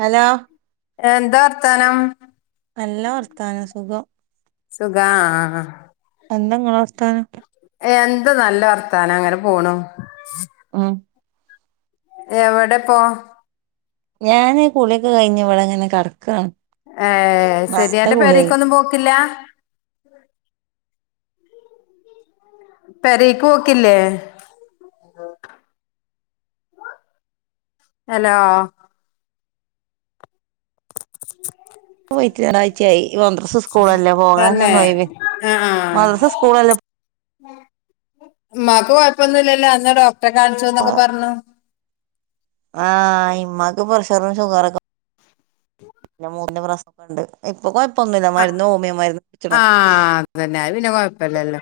Hello എന്താ വർത്താനം നല്ല വർത്താനം സുഖം സുഖാ ആഹ് [unintelligible] വർത്താനൊക്കെ എന്താ നല്ല വർത്താനം അങ്ങനെ പോണു. ഉം എവടെ പോ? ഞാന് കുള്യൊക്കെ കഴിഞ്ഞ് ഇവടെങ്ങനെ കടക്കാണ്. ഏഹ് അത് സെരി അന്റെ പേരേക്കൊന്നും പോക്കില്ല. പെരേക്കോക്കില്ലേ? അലോ പോയിട്ട് ഒരാഴ്ച്ചായി മദ്രസ് സ്കൂളല്ലേ തന്നെ പോകാനൊന്നൊയ് വി മദ്രസ് സ്കൂളല്ലേ ഇമ്മാക്ക് കൊയപ്പൊന്നുല്ലല്ലോ അന്ന് ഡോക്ടറെ കാൺച്ചുന്നൊക്കെ പർഞ്ഞു. ആഹ് ഇമ്മാക്ക് പ്രഷറും ഷുഗറൊക്കെ പിന്നെ മൂ [unintelligible] ൻ്റെ പ്രശ്‌നൊക്കെണ്ട് ഇപ്പൊ കൊഴപ്പൊന്നുല്ല ആഹ് മര്ന്ന് ഓമിയ മര്ന്ന് ച്ച്ണ്. ആഹ് അതന്നെ അത് പിന്നെ കുഴപ്പല്ലല്ലോ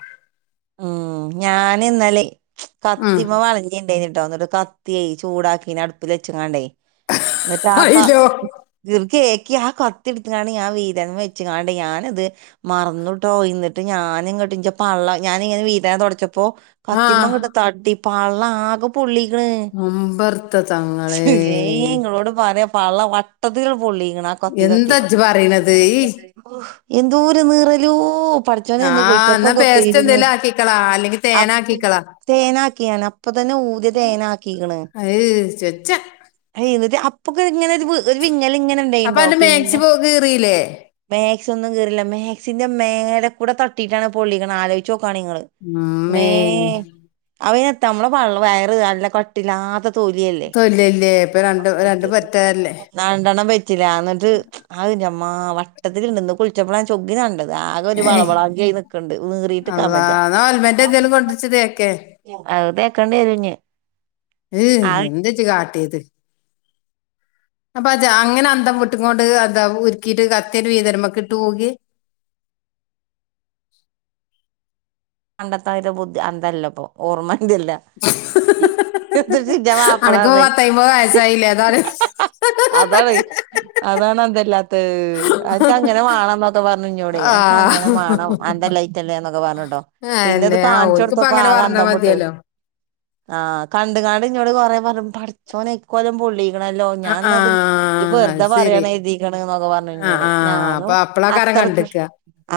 ഉം ഞാനിന്നെലെ ഉം കത്തിമ്മേ വളഞ്ഞിണ്ടെനി ട്ടൊ ന്നട്ട് കത്ത്യെ ചൂടാക്കിന്ന് അട്പ്പ്ല് വെച്ച്ങ്ങാണ്ടേ ന്നട്ട് പാപാ അയിലോ [unintelligible] ക്കേ ക്ക്യാ കത്തിട്ത്ത്ങ്ങാണ്ട് ഞാ വീതൻമെ വെച്ച്ങ്ങാണ്ട് ഞാനിത് മർന്ന്ട്ടോ ഇന്നട്ട് ഞാന്ങ്ങ ണ്ട് ഞ്ചെപള്ള ഞാനിങ്ങനെ വീതന തൊടച്ചപ്പോ ആഹ് കത്തിമ്മങട്ട് തട്ടി പള്ളാകെ പൊള്ളി. ക്ക്ണ്. മുമ്പർത്ത ച്ച് തങ്ങളെ ഏയ് ഇങ്ങളോട് പറ്യ പള്ള വട്ടത്ത്ല് [unintelligible] പൊള്ളിക്ക്ണ് ആ കത്തി തട്ടി എന്താ ഇജ്ജ് പറയണത് ഈ [unintelligible] എന്തോര് നീറലോ പട്ച്ചോനെ ഇന്ന് കുൾച്ചപ്പൊക്കെ പെ എന്തെലക്കിക്കള അല്ലെങ്കി തേനാക്കിക്കളാ. തേനാക്കിയാന് അപ്പൊ തന്നെ ഊത്യെ തേനാക്കിണ്. അത് ചെച്ച ഇങ്ങനൊരു വ് ഒര് അപ്പൊ വിങ്ങലിങ്ങനെണ്ടെയ്ൻട്ടോ അന്റെ മാക്സി പിന്നെ പോ കീറിയില്ലേ മാക്സി ഒന്നും കീറില്ല മാക്സിന്റെ മേലെ കൂടെ തട്ടിട്ടാണ് പൊള്ളിക്കണെ ആലോചി പണികള് ഉമ്മേ മ്മേ [unintelligible] അമ്മളെ പൾ വയറ് നല്ല കട്ടില്ലാത്ത തൊലിയല്ലേ തൊല്ലല്ലേ ഇപ്പൊ രണ്ട് രണ്ട് [unintelligible] പറ്റല്ലേ നണ്ടെണ്ണം പറ്റില്ല അന്നിട്ട് ആഹ് ഇൻ്റമ്മോ ആഹ് വട്ടത്തില്ണ്ട് ഇന്ന് കുളിച്ചപ്പളാ ഞാൻ ചൊകിന് കണ്ടത് ആകെ ഒരു ഏയ് വളവളാഞ്ചി ആയി നിക്കണ്ട് നീറി അള്ളാ ഇന്നാ ഓൽമെൻ്റ് എന്തേലും കൊണ്ടച്ച് തേക്ക് അത് തേക്കണ്ടി വരുന്നി ഈ എന്താജ് കാട്ടിയത് അപ്പൊ അജ് അങ്ങനെ അന്തം വിട്ട്ങ്ങോണ്ട് എന്താ ഉരുക്കീട്ട് കത്തി അട് വീതനമ്മെക്കെ ഇട്ട് പോകെ പണ്ടത്താതിരി ബുദ്ധി അന്തല്ല ഇപ്പൊ ഓർമ്മൻ്റെയല്ല [unintelligible] ഇൻ്റെ മാപ്പള അനക്കിപ്പോ പറഞ്ഞേ? [unintelligible] വയസ്സായില്ലേ അതാണ് ഇല്ലാത്തെ അനക്ക്ങ്ങനെ വാണം എന്നൊക്കെ പറഞ്ഞു ഇന്നോടെ അനക്ക് അങ്ങനെ ആഹ് വാണം അന്തല്ലായിറ്റല്ലേ എന്നൊക്കെ പറഞ്ഞൂട്ടോ പിന്നെ ഇത് അന്നെ ആ കാണിച്ചു ഓൽക്കിപ്പ കൊടുത്തപ്പ അങ്ങനെ ആകെ പറഞ്ഞാ അന്തം വിട്ട് മതിയല്ലോ ആഹ് കണ്ട്ങ്ങാട് ഇന്നോട് കൊറെ പറ പഠിച്ചോനെ ഈ കോലം പൊള്ളി ക്കണല്ലോ ആ ഞാൻ ആ ഇന്നാ ഇത് ഇജ്ജ് അത് വെറുതെ ശരി പറയാണ് കരുതീക്കണ് ന്നൊക്കെ പറഞ്ഞു ഇന്നോട് ഞാനും അ കണ്ട്ക്കാ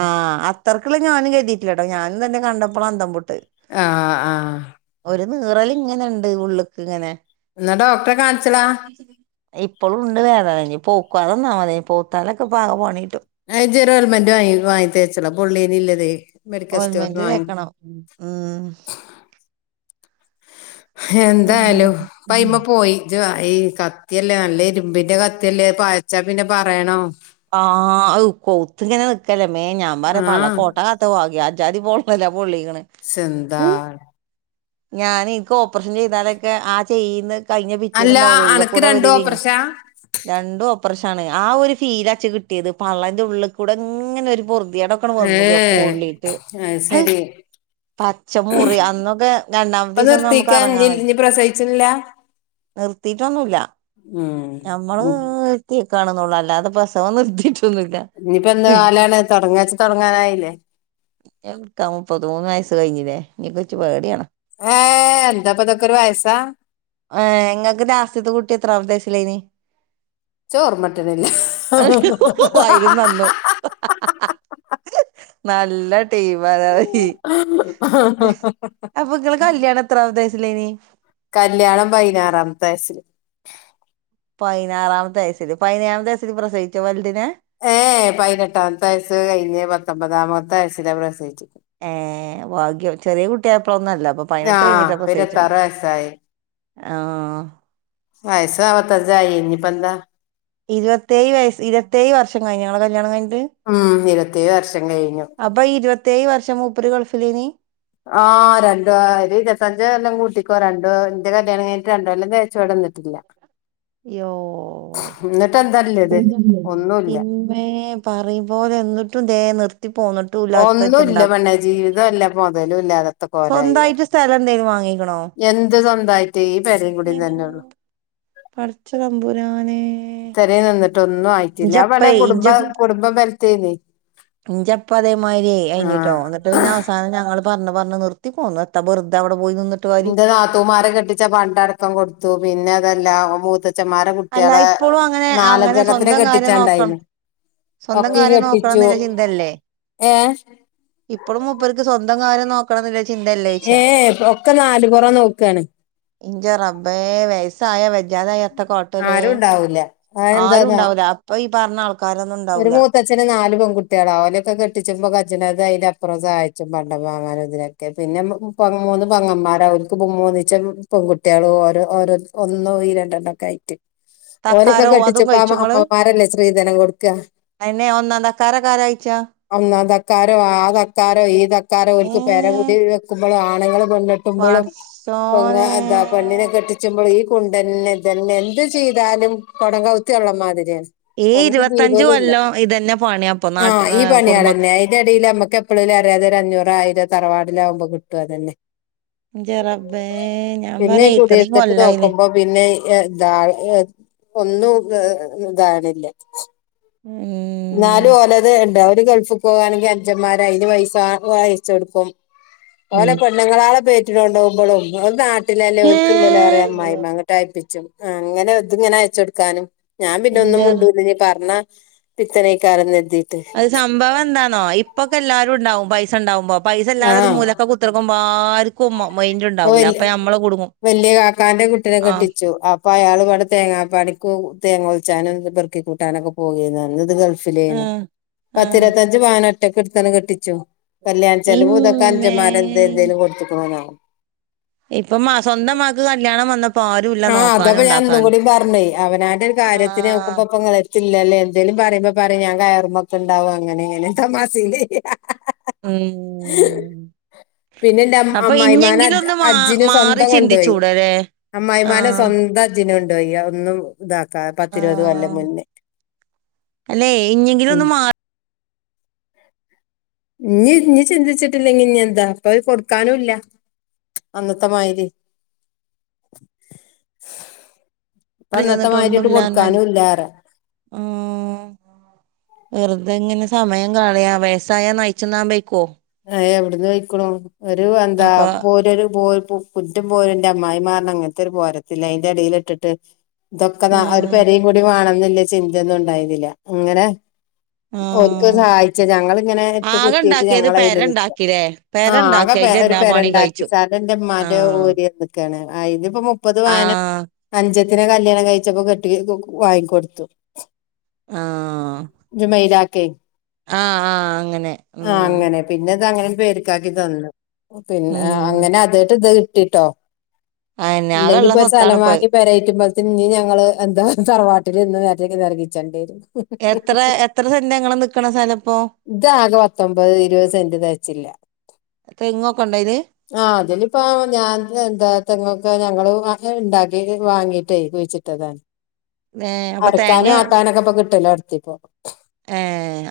ആഹ് അത്രയ്ക്കുള്ള ഞാനും കരുതിയിട്ടില്ല കേട്ടോ ഞാനും അന്നെ കണ്ടപ്പളാ അന്തം വിട്ടെ ആഹ് ആഹ് [unintelligible] നീറല് ഇങ്ങനെണ്ട് ഉള്ള്ക്ക് ഇങ്ങനെ എന്നാ ഡോക്ടറെ കാണിച്ചളാ ഇപ്പളും ഇണ്ട് വേദന ഇനിപ്പോ ക്കാതെ ഇന്നാ മതി പയുത്താലൊക്കെ ഇപ്പ ആകെ പണി കിട്ടും ആ ഇജ് ഒരു ഓയിൽമെൻ്റ് വാങ്ങി വാങ്ങി തേച്ചളാ പൊള്ളിയേന് ഇള്ളതേ ഓയിൽമെൻ്റ് തേക്കണം ഉം എന്തായാലും പ അയ്മേ പോയി ഈ കത്തിയല്ലേ നല്ല ഇരുമ്പിന്റെ കത്തിയല്ലേ പായച്ചാ പിന്നെ പറയണോ ആഹ് കൊത്ത്ങ്ങനെ നക്കലേ മേ ഞാൻ പറ ആ പള്ള കോട്ടകത്ത് പോക ാരി പോളണല്ല പൊളിണ് എന്താ ഞാൻ ഇനിക്ക് ഓപ്പറേഷൻ ചെയ്താലൊക്കെ ആ ചെയ്യന്ന് കഴിഞ്ഞ അല്ല പിറ്റേന്നണ്ടാവ ഉള്ള അനക്ക് കൂടെ ഒരു രണ്ടും ഓപ്പറേഷനാ രണ്ടും അ്രശ ആ ഒരു ഫീൽച്ച കിട്ടിയത് പള്ളൻന്റെ ഉള്ളിൽ കൂടെ ഇങ്ങനെ ഒരുറ അടക്കണ വന്നു ഏ വപ്പോ ഉള്ളിട്ട് അത് അ ശരി പച്ചമ മുറി അന്നൊക്കെ രണ്ടാമത്തെ ഇപ്പൊ ദിവസം ഒന്ന് നമുക്ക് നിർത്തിക്കാ ഇനി ഇറങ്ങാൻ കഴും ഇനി പ്രസവിച്ചില്ല നിർത്തിട്ടൊന്നുംല്ല ഉം ഞമ്മള് കാണുന്നുള്ളൂ അല്ലാതെസം നിർത്തിയിട്ട് ഇനിയിപ്പോ എന്ത് കാലാണ് തുൊടങ്ങച്ച തുടങ്ങാനായില്ലേ എക്ക മുപ്പത് മൂന്ന് വയസ്സ് കഴിഞ്ഞില്ലേ നീ കൊച്ചച്ച് പേടയാണോ ഏ എന്താ പതക്ക വായസാ ആഏ എങ്ങക്ക് രാസ്യത്തെ കുട്ടി എത്ര ഉദേശില്ല ഇനി ചോറ മറ്റനല്ല ആ അയിലും നന്നു നല്ല ടീം അത അപ്പൊ നിങ്ങ കല്യാണം എത്ര അവദേശ േ കല്യാണം പതിനാറാമത്തെ വയസിില് പതിനാറാമത്തെ വയസൽ പതിനാമത്തെ വയസൽ പ്രസയിിച്ച വലഡിനന് ഏഹ പതിനെട്ടാമത്തെ വയസ്സ് കഴിഞ്ഞ് പത്തൊമ്പതാമത്തെ വയസ്സില പ്രസയിിച്ചു ഏർ ഭാഗ്യം ചെറിയ കുട്ടിയായപ്പഴൊന്നുംല്ല അപ്പൊ പതിനെട്ട് കഴിഞ്ഞിട്ട് അപ്പ സേയിച്ചോ ആ ഹ ആയ സവത്ത ജായനിപ്പന്ത ഇരുപത്തേ വയ ഇരുത്തേ് വർഷം കഴിഞ്ഞഞങ്ങള കല്യാണം കഴി ഉം ഇരുപത്തേഴ് വർഷം കഴിഞ്ഞു അപ്പൊ ഇരുപത്തയേഴ് വർഷം മൂപ്പര് കൊഴപ്പില്ല നീ ആ രണ്ടോ ഇത്തഞ്ച എല്ലാം കൂട്ടിക്കോ രണ്ടോ എന്റെ കല്യാണം കിട്ട് രണ്ടോ എല്ലാം തേച്ചട [unintelligible] ോ എന്താല്ലത് ഒന്നുല്ല പിന്നേ പറയുംുമ പോോലെ എന്നിട്ടും നിർത്തി പോന്നിട്ടുംല്ല അത്തട്ട ഒന്നുല്ല ഇണ്ടാക്കി പെണ്ണെ ജീവിതല്ല മൊതലും ഇല്ലാകത്ത കോലായി സ്വന്തമായിട്ട് സ്ഥലം എന്തേു വാങ്ങ എന്ത് സ്വന്തായിട്ട് ഈ പെരയുംകൂടന്ന് തന്നെ ഉള്ളു ഇൻ- പടച്ച തമ്പുരാനെ ഇത്തരെ നിന്നിട്ടൊന്നും ആയിട്ടില്ല വള ഇഞ്ചപ്പേ കുടുംബ കുടുംബബലത്തി ന്ന ഇഞ്ചപ്പതേമാതിരി കഴഞ്ഞിട്ടോ എന്നിട്ട് പിന്ന അവസാനം ഞ പറഞ്ഞ പറഞ്ഞ നിർത്തി പോ വറുതെവി എന്റെ നാത്തൂമാർ കെട്ടിച്ചാ പണ്ടടക്കം കൊടുത്തു പിന്നെ അതെല്ല മൂത്ത അല്ല ഇപ്പോളും അങ്ങനെ അങ്ങനെ നാലഞ്ചെണ്ണത്തിനെ സ്വന്തം കാര്യം നോക്കണം കെട്ടിച്ചാണ്ടായിന് സ്വന്തം ഒക്കിം കാര്യം നോക്കണം കെട്ടിച്ചു എന്നില്ല ചിന്തല്ലേ ഏ ഇപ്പഴും മുപ്പർക്ക് സ്വന്തം കാര്യം നോക്കണില്ല ഏ ഒക്കെ നാല് കുറ നോക്കയാണ് ഇഞ്ച റബേ വയസ ആയാ വെജാതത്ര േ ആരും ഉണ്ടാവൂല ആരും അതെന്താന്നോ ഉണ്ടാവല അപ്പ ഒരു മൂത്തച്ഛന് നാല് പ കുട്ടികളാവലൊക്കെ കെട്ടിച്ചു കജ് ണതുംഅതിനപ്പറം സഹായിച്ചും, പണ്ട വാങ്ങാനും, ഇതിനൊക്കെ. പിന്നെ മൂന്ന് പങ്ങന്മാര അവർക്ക്, മുമൂന്നിച്ചേ പെൺകുട്ടികളും ഓരോ ഓരോ. ഒന്നോ ഈ രണ്ടെണ്ട ഒക്കെ ആയിട്ട്. ഓരൊക്കെ തക്കാരോ കെട്ടിച്ചപ്പോ അമ്മമാരല്ലേ സ്ത്രീധനം കൊടു അയ്ന്, ഒന്നാം തക്കാ ഒന്നാ തക്കാരോ ആതക്കാരോ, ഈതക്കാരോ ഏ ഒരിക്ക്പേര കൂടി വെക്കും ആണുങ്ങള് പെണ്ണ് കെട്ട്മ്പളും, പടച്ചോനെ എന്താ പെണ്ണിനെ കെട്ടിച്ചുമ്പളും ഈ കൊണ്ടന്നെ തന്നെ എന്ത് ചെയ്താലും കൊടം കൗത്തി വെള്ളം മാതിരിയാണ്. ഈ ഇരുവ [unintelligible] ആ ഈ കുടുംബ പണിൾന്നെ അയ്ന്റെ എടൽ ഞമ്മക് അറിയാതെ ഒരു അഞ്ഞൂറോ ആയിരം തറവാടിലാകുമ്പോ, കിട്ടും അതന്നെ. ഇന്റെ റബ്ബേ ഞാൻ പിന്നെ പറയാ ഇത്രയും കുടയിർത്തിട്ട് കൊല്ലായില്ലേ നോക്കുമ്പോ പിന്നെ ഏത ഒന്നും ഏ ഇതാണില്ല. ഉം എന്നാലോലെത്ണ്ട് ഒര് ഗൾഫിൽക്ക് പോകാനും അഞ്ചന്മാര് അയന് പൈസ അയച്ചു കൊടുക്കും. ഉം ഓലെ പെണ്ണ്ങ്ങളാളെ പേറ്റിന് കൊണ്ട് പോകുമ്പോളും ഓൽ നാ ഏ [unintelligible] അമ്മായിമ്മ എന്നിട്ട് അയപ്പിച്ചും അങ്ങനെ ഇതങ്ങനെ അയച്ച് കൊടുക്കാനും ഞാൻ പിന്നെ ഒന്നും ഇന്റെ റ- മുണ്ടുല ഇനി പറഞ്ഞ പിത്തനേക്കാരം കരുതിയിട്ട് അത് സംഭവംഎന്താണോ ഇപ്പൊക്കെ എല്ലാരുംണ്ടാവും പൈസണ്ടാവുമ്പോ പൈസ ഇല്ലാതെ ഒരു ആഹ് മൂലക്ക് കുത്തർക്കുമ്പോ ആർക്കും മൈന്റ് ഉണ്ടാവൂല്ല അപ്പൊ നമ്മള് കുടു വലിയ കാക്കാന്റെ കുട്ടിനെ കെട്ടിച്ചു അപ്പൊ അയാൾ ഇവിടെ തേങ്ങാ പണിക്കും, തേങ്ങ ചാനും പെറുക്കിക്കൂട്ടാനൊക്കെ പോകയ്നു അന്നിതു ആ ഗൾഫിലേനു ആ പത്തിരപത്തഞ്ച് പവ ഒറ്റക്കെടുത്തണ് കെട്ടിച്ചു കല്യാണ ചിലവ് ഇതൊക്കെ ഇമ്മേ അഞ്ചന്മാര എന്ത എന്തേലും കൊടുത്തു ക്കാണാവോ ഇപ്പം. [unintelligible] സ്വന്തംമാക്ക് കല്യാണം വന്ന ആഹ് അതപ്പൊ ഞാൻ ഇന്നും കൂടി പറഞ്ഞേ അവനാന്റെ ഒരു കാര്യത്തിന് നോക്കുമ്പ ആഹ് ഇപ്പ ഇങ്ങളെടുത്ത് ഇല്ലല്ലേ എന്തേലും പറയുമ്പോപറയും ഞാൻ കയറു [unintelligible] അങ്ങനെ ഇങ്ങനെ തമാസേല് ഉം പിന്നെ എന്റെ അപ്പൊ അമ്മായിമാനെ ഇഞ്ഞെങ്കിലും ഒന്ന് മാ ഹജ്ജിന് മാറി സ്വന്തം കൊണ്ടോയി ചിന്തിച്ചൂടല്ലേ അമ്മാ മ്മായിമാനെ ആഹ് സ്വന്തം അജിന് കൊണ്ട് പോയി ഒന്നും ഇതാക്കെ പത്തിരുപത് കൊല്ലം ആഹ് മുന്നേ അല്ലെ ഇഞ്ഞെങ്കിലും ഒന്ന് മാറി ഇനി ഇനിചിന്തിച്ചിട്ടില്ലെങ്കി ഇനി എന്താ അപ്പൊ അത് കൊടുക്കാനുംല്ല. അന്നത്തെ മാരി റിന്നിട്ട ഒന്നുമല്ലന്നാല് ഉ വെറുതെ ഇങ്ങനെ സമയം കളയാ വയസ്സായ നയിച്ചു ന്നാവെയ്ക്കോ, എവിടന്ന് വയ്ക്ക്ണ് ഒരു എന്താ അപ്പൊ പോര പോ കുറ്റും പോരുംന്റെ അമ്മായിമ്മ അറിഞ്ഞ ഇങ്ങനത്തെ ഒരു പോരത്തില്ല അതിന്റെടിൽ ഇട്ടിട്ട് ഇതൊക്കെ ഒരു ഉം പരയും കൂടി വേണംന്നില്ലേ ചിന്തയൊന്നു ഉണ്ടായിന്നില്ല അങ്ങനെ ഒൽക്ക് ആഹ് സഹായിച്ച ഞങ്ങളിങ്ങനെ ഇട്ട് ആകെ കുത്തീട്ട് ഇണ്ടാക്കിയത് ഞങ്ങളെ പെര [unintelligible] ഇണ്ടാക്കില്ലേ ആ പെര ഇണ്ടാക്കി ആകെ അയിന്റെ ഒരു എല്ലാ പണിയും പെരണ്ടാക്കി കഴിച്ചു സ്ഥലം ന്റെ മ്മാന്റെ ആഹ് ഓരി ന്നക്കാണ്. ഇതിപ്പ മുപ്പത് പവനം ആഹ് അഞ്ചത്തിനെ കല്യാണം കഴിച്ചപ്പോ കെട്ടി വാങ്ങിക്കൊടുത്തു. ജുമൈലാക്ക്. ആ ആ അങ്ങനെ ആ ഉം അങ്ങനെ പിന്നെ ഇത് ആ അങ്ങനെ പിന്നത് അങ്ങനെ പേരുക്കാക്കി തന്നു. പിന്നെ ഉം അങ്ങനെ അതായിട്ട് ഇത് കി ട്ടോ അയന്നെ ഇല്ലെങ്കിൽ ആകെള്ള ഇപ്പോ സ്ഥലം സ്വത്താണിപ്പത് വാങ്ങി പേരെറ്റുമ്പ പിന്നി ഞങ്ങള് എന്താ തറവാട്ടിൽന്ന് നരകിച്ചണ്ടി വരും. എത്ര എത്ര സെന്റ നിങ്ങൾ നിക്കുന്ന സ്ഥലപ്പോ? മ്പത് ഇരുപത് സെന്റ് തയ്ച്ചില്ല, തെങ്ങൊക്കെണ്ടയില് ആ അതിലിപ്പ ഞാൻ എന്താ തങ്ങ് ഒക്കെ. ഞങ്ങള് ഉണ്ടാക്കി വാങ്ങീട്ടേ കുഴിച്ചിട്ടതാണ്. ഏഹ് അപ്പൊ തേങ്ങ അരക്കാനും ആട്ടാനൊക്കെ ഇപ്പൊ കിട്ടലൊട്ത്തിപ്പം. ഏ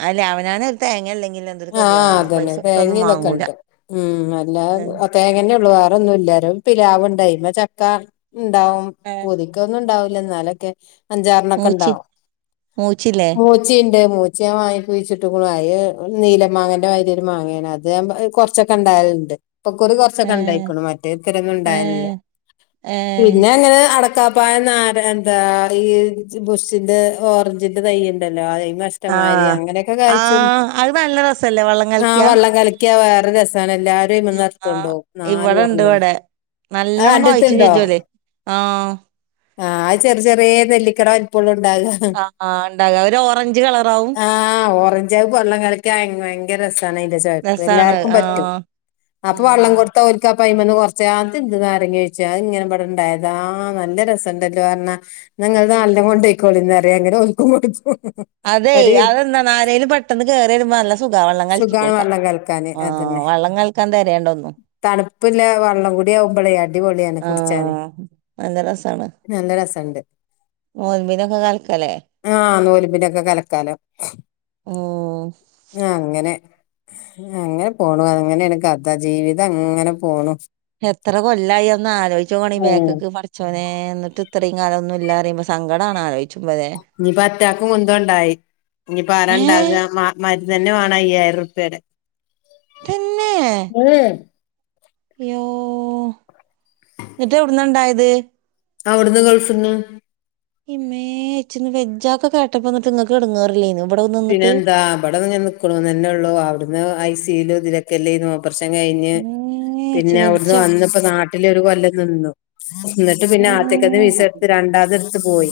അല്ലെ അവനാന് ല്ലെങ്കിൽ എന്തൊരു ആ ഗതികേടാണ് അതന്നെ പൈസ തേങ്ങ കൊടുത്തൊന്നും ഇതൊക്കെ വാങ്ങൂല ഉണ്ട് ഉം അല്ലാ ഏഹ് തേങ്ങന്നെ ഒള്ളൂ വേറൊന്നും ഇല്ല [unintelligible] പിലാവുണ്ട് അയ്മെ ചക്ക ഉണ്ടാവും ഏഹ് പൂതിക്കൊന്നും ഇണ്ടാവില്ല എന്നാലൊക്കെ അഞ്ചാറിനൊക്കെ മൂച്ചി ഉണ്ടാവും മൂച്ചില്ലേ മൂച്ചിണ്ട് മൂച്ചി ഞാൻ വാങ്ങി കുഴിച്ചിട്ട്ക്ക്ണു [unintelligible] നീല മാങ്ങന്റെ മാതിരിരു മാങ്ങയാണ് അത് കുറച്ചൊക്കെ ഉണ്ടാവലുണ്ട് ഇപ്പൊ കൊറി കുറച്ചൊക്കെ ഏഹ് ഇണ്ടായിക്ക്ണു മറ്റേ ഇത്തരൊന്നും ഇണ്ടാവലില്ല ഏഹ് ഏഹ് പിന്നെ ഞാൻ അട് ക്ക പയ നാര എന്താ ഈ ബുഷിന്റെ ഓറഞ്ചിന്റെ തൈ ഇണ്ടല്ലോ അയ് നഷ്ടമാര് ആഹ് അങ്ങനെയൊക്കെ കായ്ച്ചിന് ആഹ് അത് നല്ല രസല്ലേ വെള്ളം കളിക്കിയാ ക്യാ വേറെ രസാണ് എല്ലാരും അയ്മന്ന് ആഹ് എട്ത്തുണ്ടോ നാല് ഇവിടെണ്ട് [unintelligible] ഇവിടെ ആഹ് നല്ലോണം അന്റത്ത് കായ്ച്ചും ണ്ടോ ചെജ്ജോല് ആഹ് ആ ചെറിയ ചെറിയ നെല്ലിക്കട വൽപ്പള്ളൂ ണ്ടാക ആഹ് ആഹ് ഇണ്ടാക ഒരു ഓറഞ്ച് കളറാവും ആഹ് ഒരഞ്ചു വെള്ള കലക്കിയ ഭയങ്കര രസാണ് അയ്ന്റെ ചോയ്പ്പ് രസാണ് എല്ലാർക്കും പറ്റും ആഹ് അപ്പൊ വെള്ളം ഉം കൊടുത്ത ഓല്ക് പ അയ്മന്ന് കുറച്ച ആഹ് എന്ത് നാരങ്ങ യോഴ്ച അത് ഇങ്ങനെ ണ്ടായതാ നല്ല രസംണ്ടല്ല പറഞ്ഞാ ങ്ങൾ നലണം കൊണ്ട് കോളി റിയും അങ്ങനെ ഓല്കും കൊടുക്കും അതെ ഒരു അതെന്താ നാരേലും പെട്ടെന്ന് കേറി വന്നാ നല്ല സുഖ വെള്ളം കലക്കി സുഖാണ് കൊടുക്കാം വെള്ളം കലക്കാന് ആഹ് അതന്നെ വള്ളം കല്ക്കാൻ തരേണ്ട ഒന്നു തണുപ്പില്ല വള്ളം കൂടിയ അഉ മ്പളെ അടിപൊളിയാണെ കുടിച്ചാന് ആഹ് നല്ല രസണ്ട് നോൽബിനോകെ കൽക്കാ ല്ലേ കല്ക്കാലൊ ഉം ആഹ് അങ്ങനെ അങ്ങനെ പോണു അങ്ങനെയാണ് കഥ ജീവിതം അങ്ങനെ പോണു എത്ര കൊല്ലായിന്ന് ആലോചിച്ചോണ ഈ ഉം ബേക്കക്ക് പടച്ചോനെ എന്നിട്ട് ഇത്രയും കാലം ഒന്നും ഇല്ല അറിയുമ്പോ സങ്കട ആലോചിച്ച ഇനി അറ്റാക്ക് മുന്ത ഉണ്ടായി ഇനി പ ആരാ ഏഹ് ഇണ്ടാവാ മ മര് അത് തന്നെ വേണം അയ്യായിരം ർപിയെടെ തന്നെ ഉമ് യ്യോ.. ന്നിട്ട് എവിടുന്നണ്ടായത് അവിടുന്ന് ഗൾഫ് ന്ന് ഇമ്മേ ച്ചിന്ന് വെജ്ജൊ അഹ് കെ കേട്ടപ്പോ എന്നിട്ട് നിങ്ങൾക്ക് എടങ്ങേറില്ലേന്ന പിന്നെ എന്താ ഇമ്പടങ്ങനെ നിക്ക്‌ണുന്നോള്ളു അവിട്ന്ന് ഐ സിലും ഇതിലൊക്കെ എല്ലെനോ കോർചെരം കഴിഞ്ഞ് പിന്നെ അവ്ട്ന്ന് വന്ന് പ്പ നാട്ടിലൊരു കൊല്ലം നിന്നു ഇന്നട്ട് പിന്നെ ആതിക്കത്തെ വിസ എട്ത്ത് രണ്ടാമത് എട്ത്ത് പോയി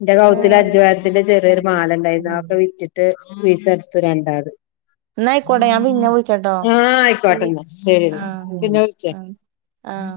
ഇന്റെ കൗത്തില് അഞ്ചുപവൻത്തിന്റെ ചെറിയൊരു മാല ഇണ്ടായിരുന്നു അത് വിറ്റിട്ട് വിസ ഇട്ത്ത് രണ്ടാത് എന്നായിക്കോട്ടെ ഞാൻ പിന്നെ വിളിച്ചട്ടോ ആഹ് ശരി ആയ്ക്കോട്ടന്നാ ശെരി ആ പിന്നെ വിൾച്ചേ ആ ആ